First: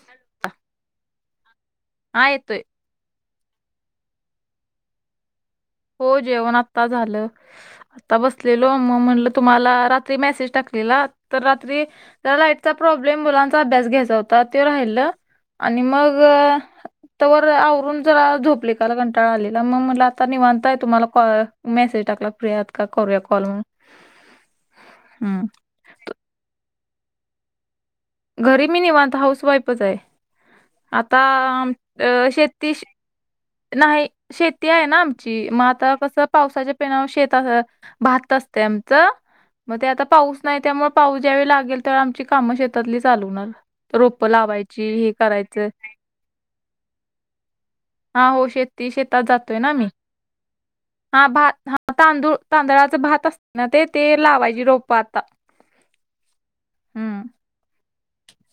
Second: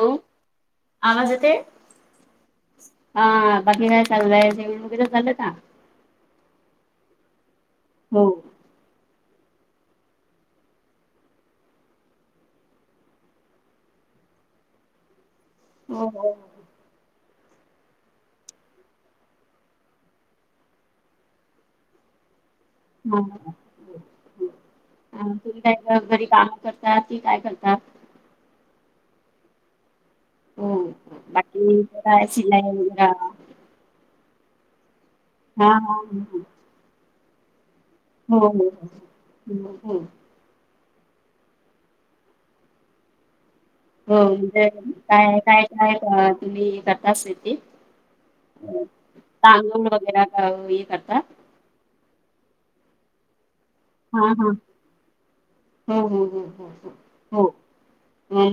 हो आवाज येते. हा येतोय हा बाकी काय चाललंय जेवण तर झालं मका? हो जेवण आता झालं आता हो. बसले. मग मी म्हटलं तुम्हाला रात्री मेसेज टाकलेला तर रात्री तर लाईटचा प्रॉब्लेम मुलांचा अभ्यास घ्यायचा होता ते राहिल. आणि हो मग हो. तर वर आवरून जरा झोपली काल घंटाळा आलेला मग म्हट आता निवां तुम्हाला कॉल मेसेज टाकला फिर्याद ह हम्म तुम्ही काय घरी कामं करता की काय करता. घरी मी निवांत आहे हाऊस वाईफच आहे हो हो आता बाकी काय शिलाई शेतीशी वगैरे नाही शेती आहे ना आमची मग हा आता हा कस पावसाच्या पिण्यावर शेत भात हो असते हो हो. आमचं मग हो ते आता हो पाऊस नाही त्यामुळे पाऊस ज्यावेळी लागेल तेव्हा आमची कामं शेतातली चालू होणार हो रोपं म्हणजे लावायची हे काय काय करायचं काय तुम्ही करत असता ते हा हो शेती शेतात जातोय ना मी वगैरे का हे करता? हा भात तांदूळ तांदळाच भात असते ना ते ते हा हा लावायची रोप आता हो हो हो हो हम्म हो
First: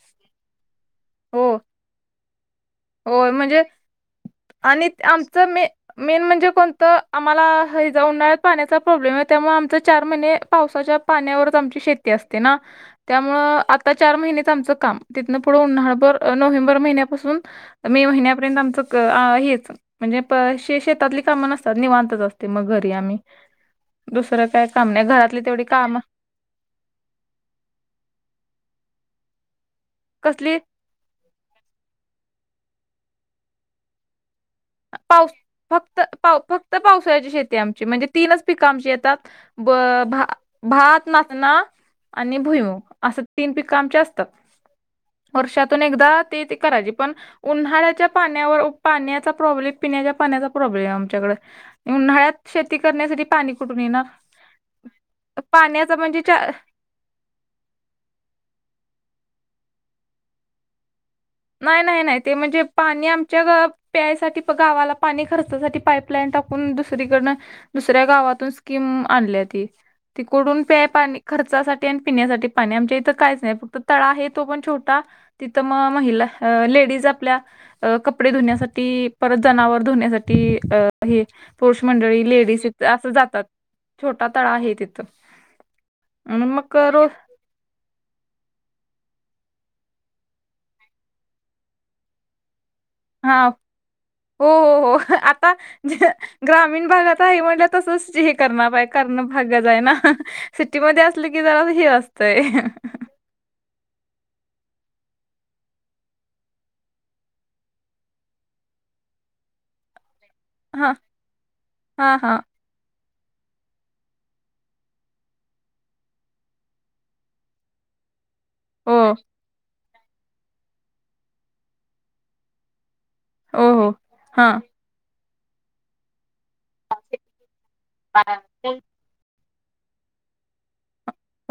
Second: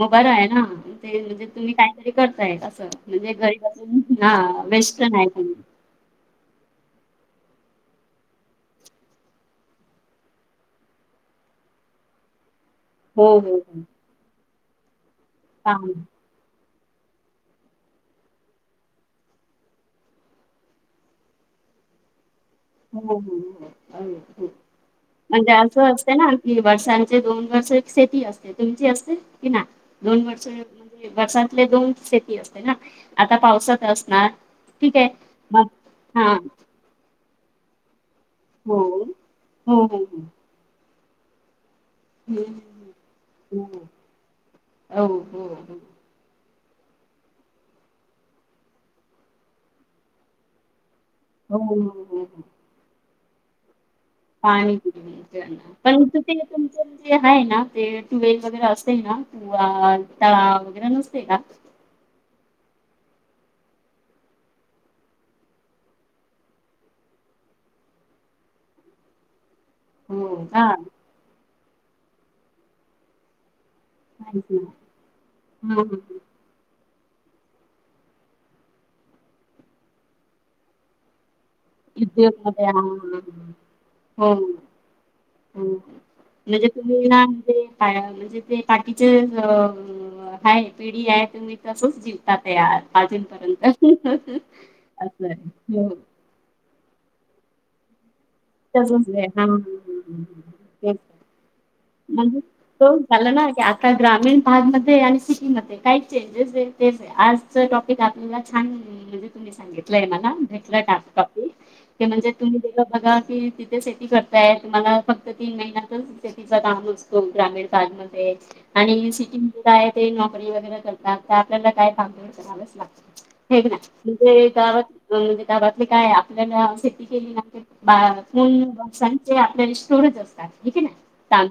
मग बरं आहे ना ते म्हणजे हो तुम्ही काहीतरी करताय अससं म्हणजे घरीबसून हा आणि वेस्टर्न आहे आमचं तुम्ही मे मेन म्हणजे कोणतं आम्हाला ह उन्हाळ्यात पाण्याचा प्रॉब्लेम आहे त्यामुळे आमच चार महिने पावसाच्या पाण्यावरच आमची शेती असते ना. हो हो त्यामुळं हो आता चार महिनेच आमचं काम तिथन पुढं काम उन्हाळभर नोव्हेंबर महिन्यापासून मे महिन्यापर्यंत आमचं हेच म्हणजे प शेतातली कामं नसतात निवांतच असतात. ते मग घरी हो आम्ही हो हो हो दुसरं हो. काय काम नाही घरातली म्हणजे तेवढी असं काम असते ना वर्षांचे दोन वर्ष एक शेती असते तुमची असते कि ना दोन वर्ष कसली वर्षातले दोन शेती असते ना आता पावसात असणार. ठीक आहे पाऊ मग फक्त हा पा फक्त फक्त पावसाळ्याची शेती आमची म्हणजे तीनच पिकं हो आमची येतात ब हो हो हो भा भात नाचणा हं, आणि हं, भुईमूग असे तीन पिक हं. आमचे असतात हो हो हो हो वर्षातून एकदा ते करायची पण उन्हाळ्याच्या पाण्यावर पाण्याचा प्रॉब्लेम पिण्याच्या पाण्याचा प्रॉब्लेम आमच्याकडे हो, हो, हो, हो. उन्हाळ्यात शेती करण्यासाठी पाणी कुठून येणार. पाणी पाण्याचा म्हणजे पिते काय चा तुमचं? आहे ना ते टुवेल वगैरे असते ना तू तळा वगैरे नसते ना. नाही नाही नाही ते म्हणजे पाणी आमच्या प्यायसाठी प गावाला पाणी खर्चासाठी पाईपलाईन टाकून दुसरीकडनं दुसऱ्या गावातून स्कीम आणली ती हो तिकडून का प्या पाणी खर्चासाठी आणि पिण्यासाठी पाणी आमच्या इथं काहीच नाही. तळा आहे तो पण छोटा तिथं म हा महिला लेडीज आपल्या कपडे धुण्यासाठी परत जनावर धुण्यासाठी हे पुरुष मंडळी उद्योगमध्ये लेडीज हा असं जातात. छोटा हो तळा हो आहे तिथं आणि म्हणजे मग तुम्ही रोज ना म्हणजे ते काकीचे हाय पिढी आहे तुम्ही तसंच जिंतात यार आजीनं हा पर्यंत हो हो हो अस आता य हो. जे- ग्रामीण भागात हाय म्हणल्यावर तसच जी करणा पाय तसच करण आहे हा भागच आहे ना सिटी तेच मध्ये असल की जरा हे म्हणजे असतंय. तो झालं ना की आता ग्रामीण भागमध्ये आणि सिटीमध्ये काय चेंजेस आहे तेच ये आजच टॉपिक आपल्याला छान म्हणजे तुम्ही सांगितलंय मला भे [unintelligible] हा टॉपिक ते हा म्हणजे हा तुम्ही दे ग बघा ती तिथे शेती करताय तुम्हाला फक्त तीन महिन्यातचं शेतीचा काम असतो ग्रामीण भाग मध्ये मध्ये हो आणि सिटीमध्ये काय ते नोकरी वगैरे करतात तर आपल्याला काय भागदौड करावच लागतं. हाय हो की ना हो म्हणजे हा गावात अ म्हणजे गावातले काय आपल्याला शेती केली ना की बा फुल बॉक्सांचे आपले स्टोरज असतात हाय की नाय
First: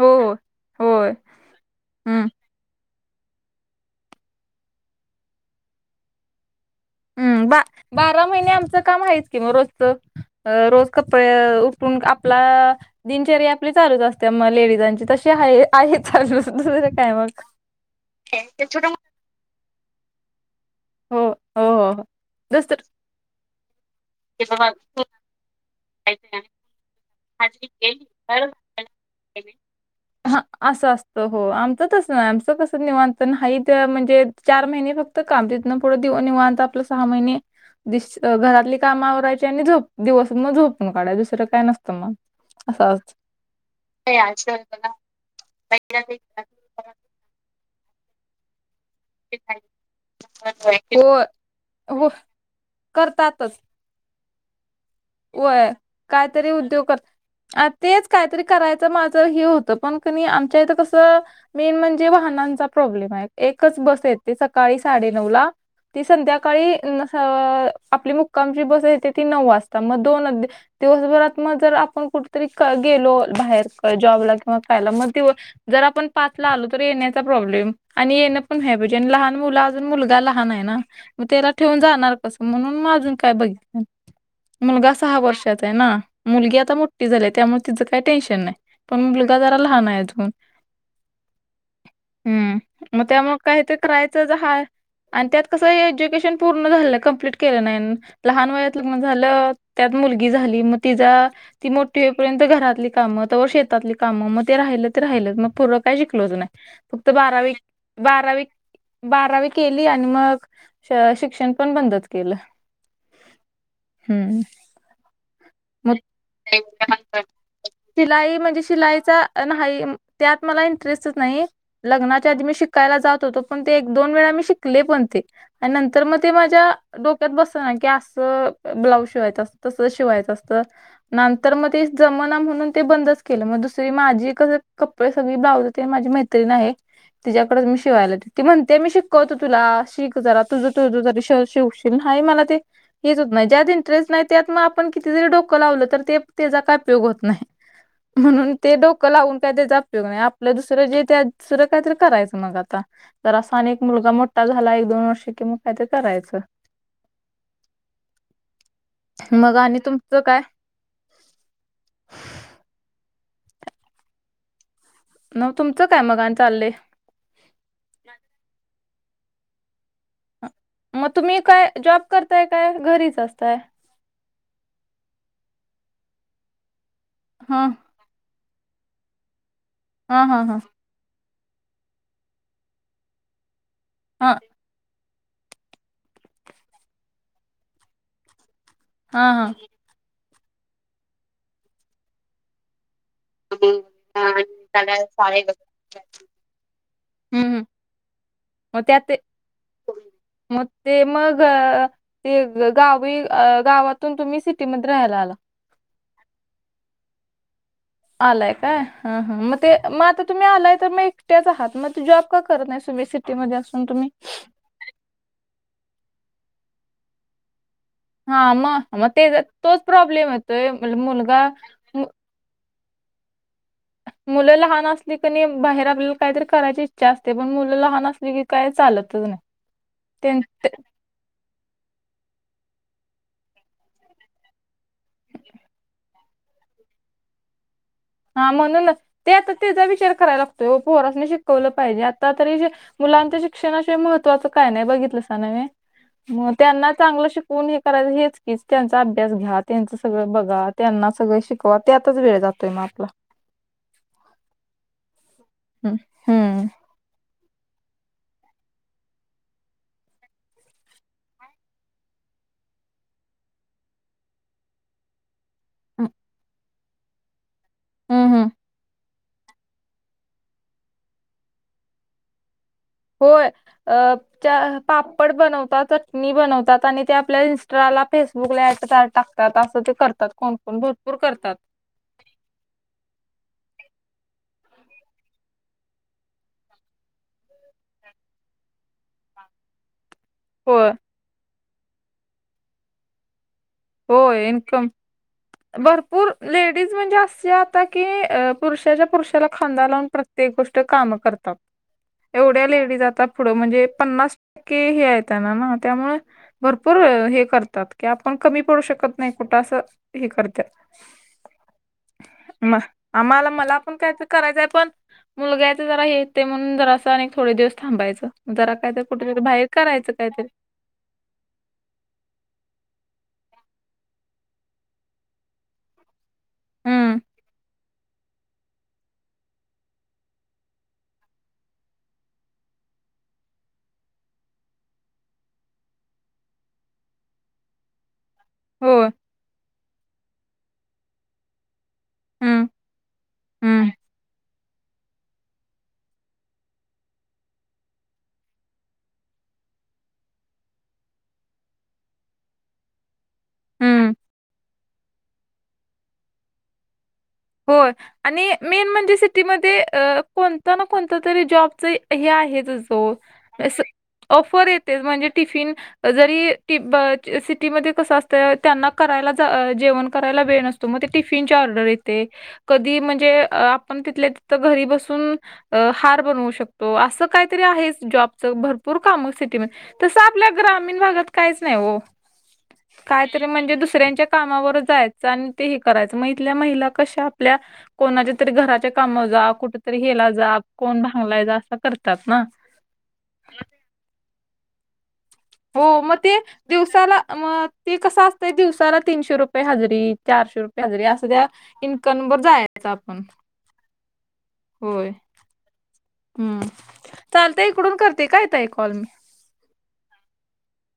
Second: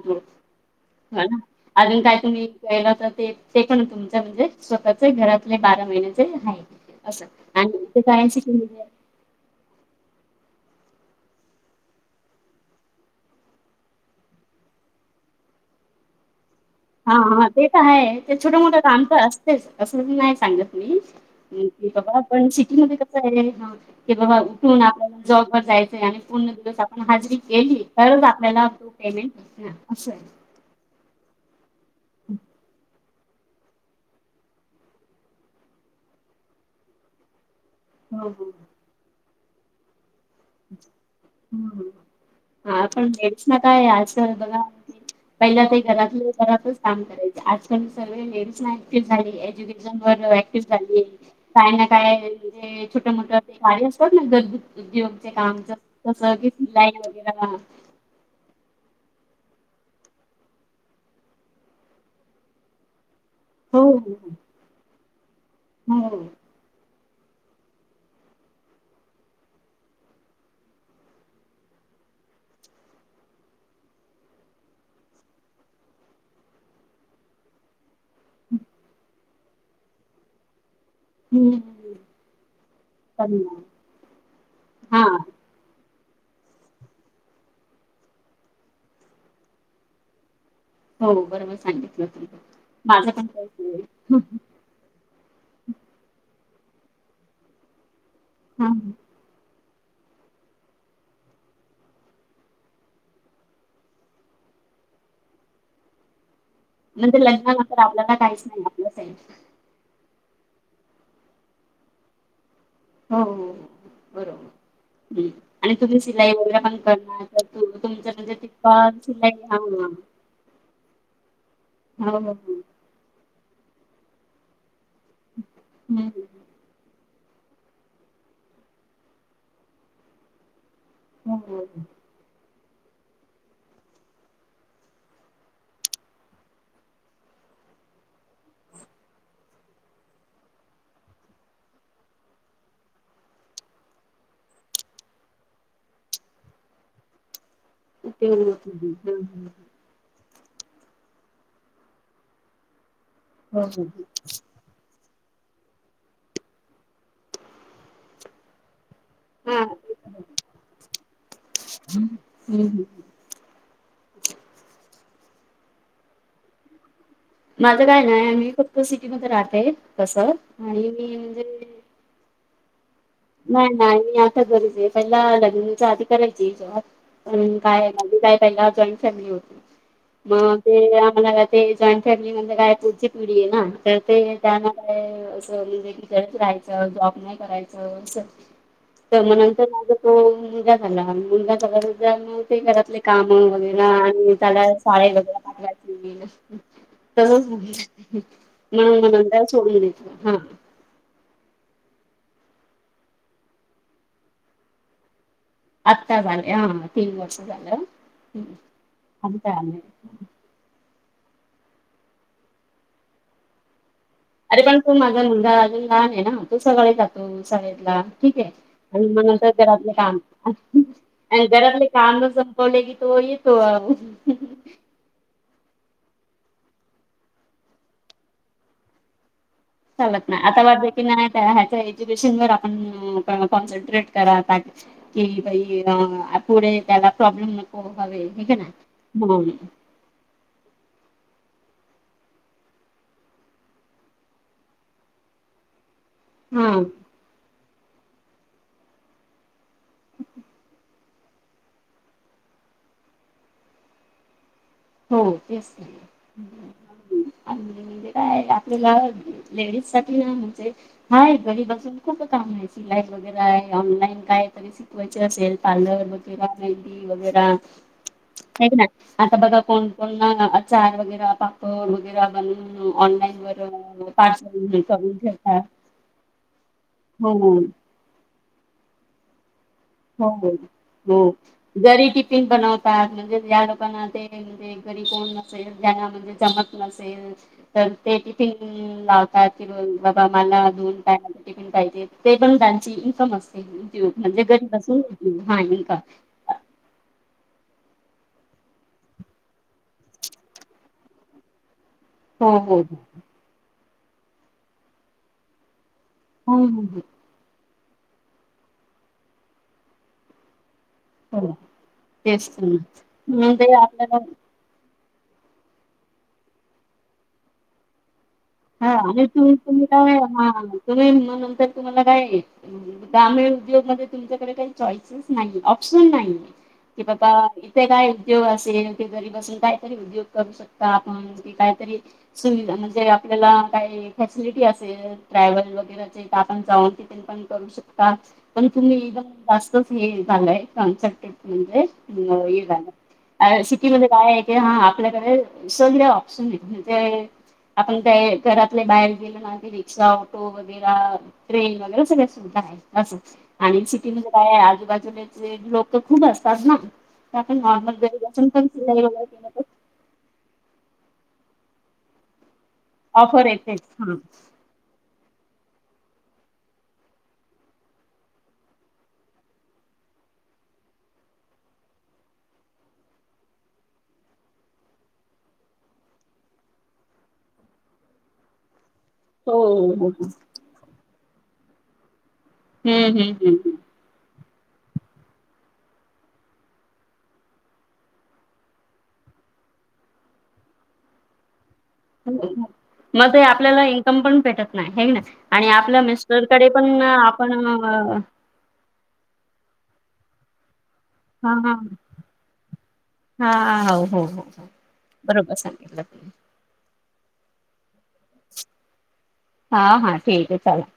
हो हो होय ह ना अजून काय हम्म तुम्ही केलं त ते ते पण तुमचं म्हणजे स्वतःचे घरातले बारा महिन्याचे हाय. हम्म बा बारा महिने आमचं काम हाहेच की म रोजचं अ रोज कपर उठून आपला दिनचऱ्या आपली चालूच असते मग लेडीजांची तशी हाय आहे चालू दुसर हा हा ते त आहे ते छोट मोठं काम तर असतेच असं मी नाय सांगत. हो हो हो [unintelligible] बाबा पण दुसरं सिटीमध्ये कस हाय ते बाबा उठून आपल्याला जॉबवर जायचंय आणि पूर्ण दिवस आ पण हजरी केली तरच आपल्याला तो पेमेंट मिळणार असंय. हां, असं असतं हो आमचं तस नाय आमचं कस निवांत तन हाईत म्हणजे चार महिने फक्त काम तिथंन पुढं दि निवांत आपलं काम सहा महिने दिस हो अ हो. घरातली कामं आवरायची आणि झोप दिवस मग झोपून काढायचं दुसरं काय नस हं. हा पण लेडीजना काय असं बघा की पहिला ते घरातल घरातच काम करायचं आजकाल सर्व लेडीज ना ऍक्टिव्ह झाली एज्युकेशन वर ऍक्टिव्ह झाली. हो, काय ना हो काय म्हणजे छोटं मोठं ते करतातच. काही असतात ना घरगु उद्योग ते होय. कामच जसं की काहीतरी उद्योग कर शिलाई वगैरा हा आ तेच कायतरी करायचं माझं हे होतं पण कणी आमच्या इथं कसं मेन म्हणजे वाहनांचा प्रॉब्लेम हाय. एकच हो बस येते हो सकाळी साडे नऊला ती संध्या काळी न स आपली मुक्कामची बस येते ती नऊ वाजता म दोन दे दिवसभरात म जर आपण कुठतरी क गेलो बाहेर जॉबला किंवा कायला मग दिव जर आपण पाचला आलो तर येण्याचा प्रॉब्लेम. आणि येणं पण हाय म्हणजे लहान मुलं अजून मुलगा लहान आहे ना. म त्याला हम्म ठेवून जाणार कसं म्हणून म अजून काय हम्म. बघितलं ना. मुलगा हा सहा वर्षाचा हाय ना मुलगी आता मोठी झाली त्यामुळ तिज काय टेन्शन नाय. पण मी मुलगा जरा लहान आहे अजून हो बरोबर सांगितलं तुम्ही हम्म मग माझं त्यामुळे काय ते पण करायचं ज [unintelligible] हाय आणि त्यात कसं एज्युकेशन पूर्ण झालं नं कंप्लीट केलं नाय लहान हा वयात लग्न झालं त्यात मुलगी झाली मग तिजा ती मोठी होईपर्यंत घरातली कामं तवर शेतातली कामं मग ते राहिलं ते राहिलंच मग पुरं काय शिकलोच नाय. फक्त नंतर बारावी लग्नानंतर आपल्याला काहीच बारावी नाही आपलं साईड. बारावी केली आणि मग श शिक्षण पण बंदच केलं. हो हो हो. हम्म. बरोबर हम्म आणि मग तुम्ही सिलाई वगैरे पण करणार त तुमचं म्हणजे शिलाई [unintelligible] सिलाई बी शिलाईचा नाई नाही होणार. त्यात मला इंटरेस्टच नाही लग्नाच्या हो आधी हो मी शिक कायला जात होतो पण ते एक दोन वेळा मी शिकले पण ते आणि नंतर हम्म मग ते माझ्या डोक्यात बस ना की असं ब्लाऊज शिवायचं असतं तसं शिवायचं असतं. हो नंतर हो मग ते जमना म्हणून ते बंदच केलं मग दुसरी माझी कसं कपडे सगळी ब्लाउज तेन माझी मैत्रीण आहे तीज्याकडच मी शिवायला देते ती म्हणते मी शिकवतो तुला शिक जरा तुझं तुझं जरी श शिव. नाही मला ते [unintelligible] न्हाय ज्यात इंटरेस्ट नाही त्यात मग आपण किती जरी डोकं लावलं तर ते त्याचा काय उपयोग होत न्हाय ते म्हणून होत ते नाही डोकं हम्म, लावून हम्म. काय त्याजा अपयोग नाही आप ल दुसरं जे त्या दुसरं कायतरी करायचं मग आता. जरासं हो आणि एक हो हो. मुलगा मोठा झाला एक दोन वर्ष कि म काहीतरी करायचं मग हा आणि तुमचं हम्म काय? [unintelligible] म तुमचं काय मगान चाललंय? माझं काय नाय मी फक्त सिटी मध्ये राहते, कसं मग तुम्ही काय जॉब करताय काय? घरीच अस नाही, नाही मी आता घरीच आहे पहिला लग्नाच्या आधी करायची जॉब पण हा काय म्हणजे काय पहिला जॉईंट फॅमिली होती हा हा हा मग ते आम्हाला ते जॉईंट फॅमिली म्हणजे काय पुढची पिढी आहे ना, तर हा ते त्यांना काय असं, म्हणजे तिकडेच राहायचं जॉब नाही करायचं असं. तर हा म हा नंतर माझा तो मुलगा झाला, मुलगा झाल्यानंतर ते घरातले काम वगैरा आणि त्याला शाळेला वगैरे पाठवायचे [unintelligible] तर हम्म हम्म म्हणून मग त्या म ते नंदा सोडून देत, हा मग ते मग, ते गावी, गावातून तुम्ही सिटी मध्ये राहायला आला. आत्ता झाले हा, तीन वर्ष झालं. आलाय काय! हा, हम आमच्या मे आम्ही म तुम्ही आलाय तर मग एकटयाच आहात, मग जॉब का करत नाही तुम्ही सिटी मध्ये असून तुम्ही? अरे पण तू माझा मुलगा अजून लहान आहे ना, तू सकाळे जातो शळेतला. ठीक आहे, हा मग आणि मग ते म्हणत तोच घरातले काम, प्रॉब्लेम येतोय मुल- मुलगा आणि घरातले मु- काम संपवले की तो येतो. मुलं लहान असली कनी बाहेर आपल्याला काय तरी करायची इच्छा असते, पण मुलं लहान असली की काय चालतच नाही. चालत नाय, आता ते की नाय ह्याच्या एज्युकेशन वर आपण कॉन्सन्ट्रेट करा पाहजे कि बाई पुढे त्याला प्रॉब्लेम हो, हवे हा म्हणूनच, ते आता त्येजा विचार करायला लागतोय ओ, पोरसने शिकवलं पाहिजे आता तरी हे मुलांच्या शिक्षणाशिवाय महत्वाच काय नाय, बघितलासा नव्हे. मग हा त्यांना चांगलं शिकवून हे करायच हेच की, त्यांचा अभ्यास घ्या त्यांचं सगळं बघा त्यांना सगळं शिकवा त्यातच वेळ जातोय मग [inaudible] हो, तेच हम्म हम्म की आणि म्हणजे काय आपल्याला लेडीज साठी ना म्हणजे हाय, घरी बसून खूप काम आहे सिलाई वगैरे आहे ऑनलाईन काय तरी शिकवायची असेल पार्लर, मेहंदी वैगैरा, हम्म हम्म हाय की नाय. कोण कोण ना चार वगैरे पापड वगैरे बनून होय करून पापड ठेवतात बनवतात चटणी बनवतात आणि आपल्या हो इंस्टाला फेसबुकला ट टाकतात असं ते करतात कोणकण भरपूर करतात जरी टिफिन बनवतात म्हणजे या लोकांना ते घरी कोण नसेल जना म्हणजे जमत नसेल तर ते तिफिन लाव बाबा मला होय दन ट टिफिन पाहिजे ते पण त्यांची इन्कम असते म्हे होय ग इन्कम भरपूर लेडीज म्हणजे असे आता की पुरुषाच्या पुरुषाला खांदा लावून प्रत्येक गोष्ट काम करतात ह एवढ्या लेडीज आता पुढं म्हणजे पन्नास टक्के हे येत आहे ना ना त्यामुळे हो हो भरपूर हो हे करतात की आपण कमी पडू शकत नाही कुठंं हे करत हो तेच तर म आम्हाला म्हणून ते मला पण काय आपल्याला करायचंय पण मुलगायच जरा हे ते म्हणून जरा असं अक थोडे दिवस थांबायचं जरा हा काहीतरी आणि त कुठेतरी बाहेर तुम्ही करायचं काय काहीतरी तुम्ही नंतर तुम्हाला काय ग्रामीण उद्योग मध्ये तुमच्याकडे काही चॉईसेस नाही ऑप्शन नाही कि हम्म बाबा इथे काय उद्योग असेल ते घरी बसून काय तरी उद्योग करू शकता आपण काहीतरी सुविधा म्हणजे आप आपल्याला काही फॅसिलिटी असेल ट्रॅव्हल वगैरेचे आपण जाऊन तिथे पण करू शकतो का पण तुम्ही हो एकदम जास्तच हे झालंय कॉन्स म्हणजे हम्म ह का हम्म सिटीमध्ये काय हा आपल्याकडे सगळे ऑप्शन आहेत म्हणजे आपण का घरातले बाहेर गे रिक्षा ऑटो वगैर ट्रेन वगैरे सगळ सुधा आहे असं आणि हम्म सिटी म्हणजे काय आहे आजूबाजूचे लोक खूप असतात ना तर आपण होय नॉर्मल घरी बसून आणि पण मेन सिलाई म्हणजे वगैरे केलं तर सिटीमध्ये कोणता ना कोणता तरी जॉबचा हे आहे जो ऑफर येतेच हा ऑफर य तेच म्हणजे टिफिन जरी सिटीमध्ये कस असत त्यांना करायला जेवण करायला वेळ मग ते टिफिन ऑर्डर येते कधी म्हणजे आपण तिथल्या तिथ घरी बसून हार बनवू शकतो असं काहीतरी आहे जॉबच भरपूर भरपूर काम हो सिटीमध्ये हो तसं हो आपल्या ग्रामीण भागात काहीच नाही हो हम्म कायतरी हम्म म्हणजे दुसऱ्यांच्या कामावर जायचं आणि ते करायचं मग इथल्या महिला कशा आपल्या कोणाच्या तरी घराच्या काम जा कुठेतरी हेला जा कोण भांगला जा असं करतात ना मग आपल्याला इन्कम पण भेटत नाही हे ना आणि हो आपल्या मग ते मिस्टरकडे पण दिवसाला आपण मग कसं असतंय ते दिवसाला तीनशे रुपये हजरी चारशे रुपये हजरी अस तर त्या हा हा इन्कम वर जायच आपण हा हो हो हो होय बरोबर सांगितलं हम्म चालतय इकडून करते काय ताई आहे कॉल मी हा हा ठीक आहे चालतंय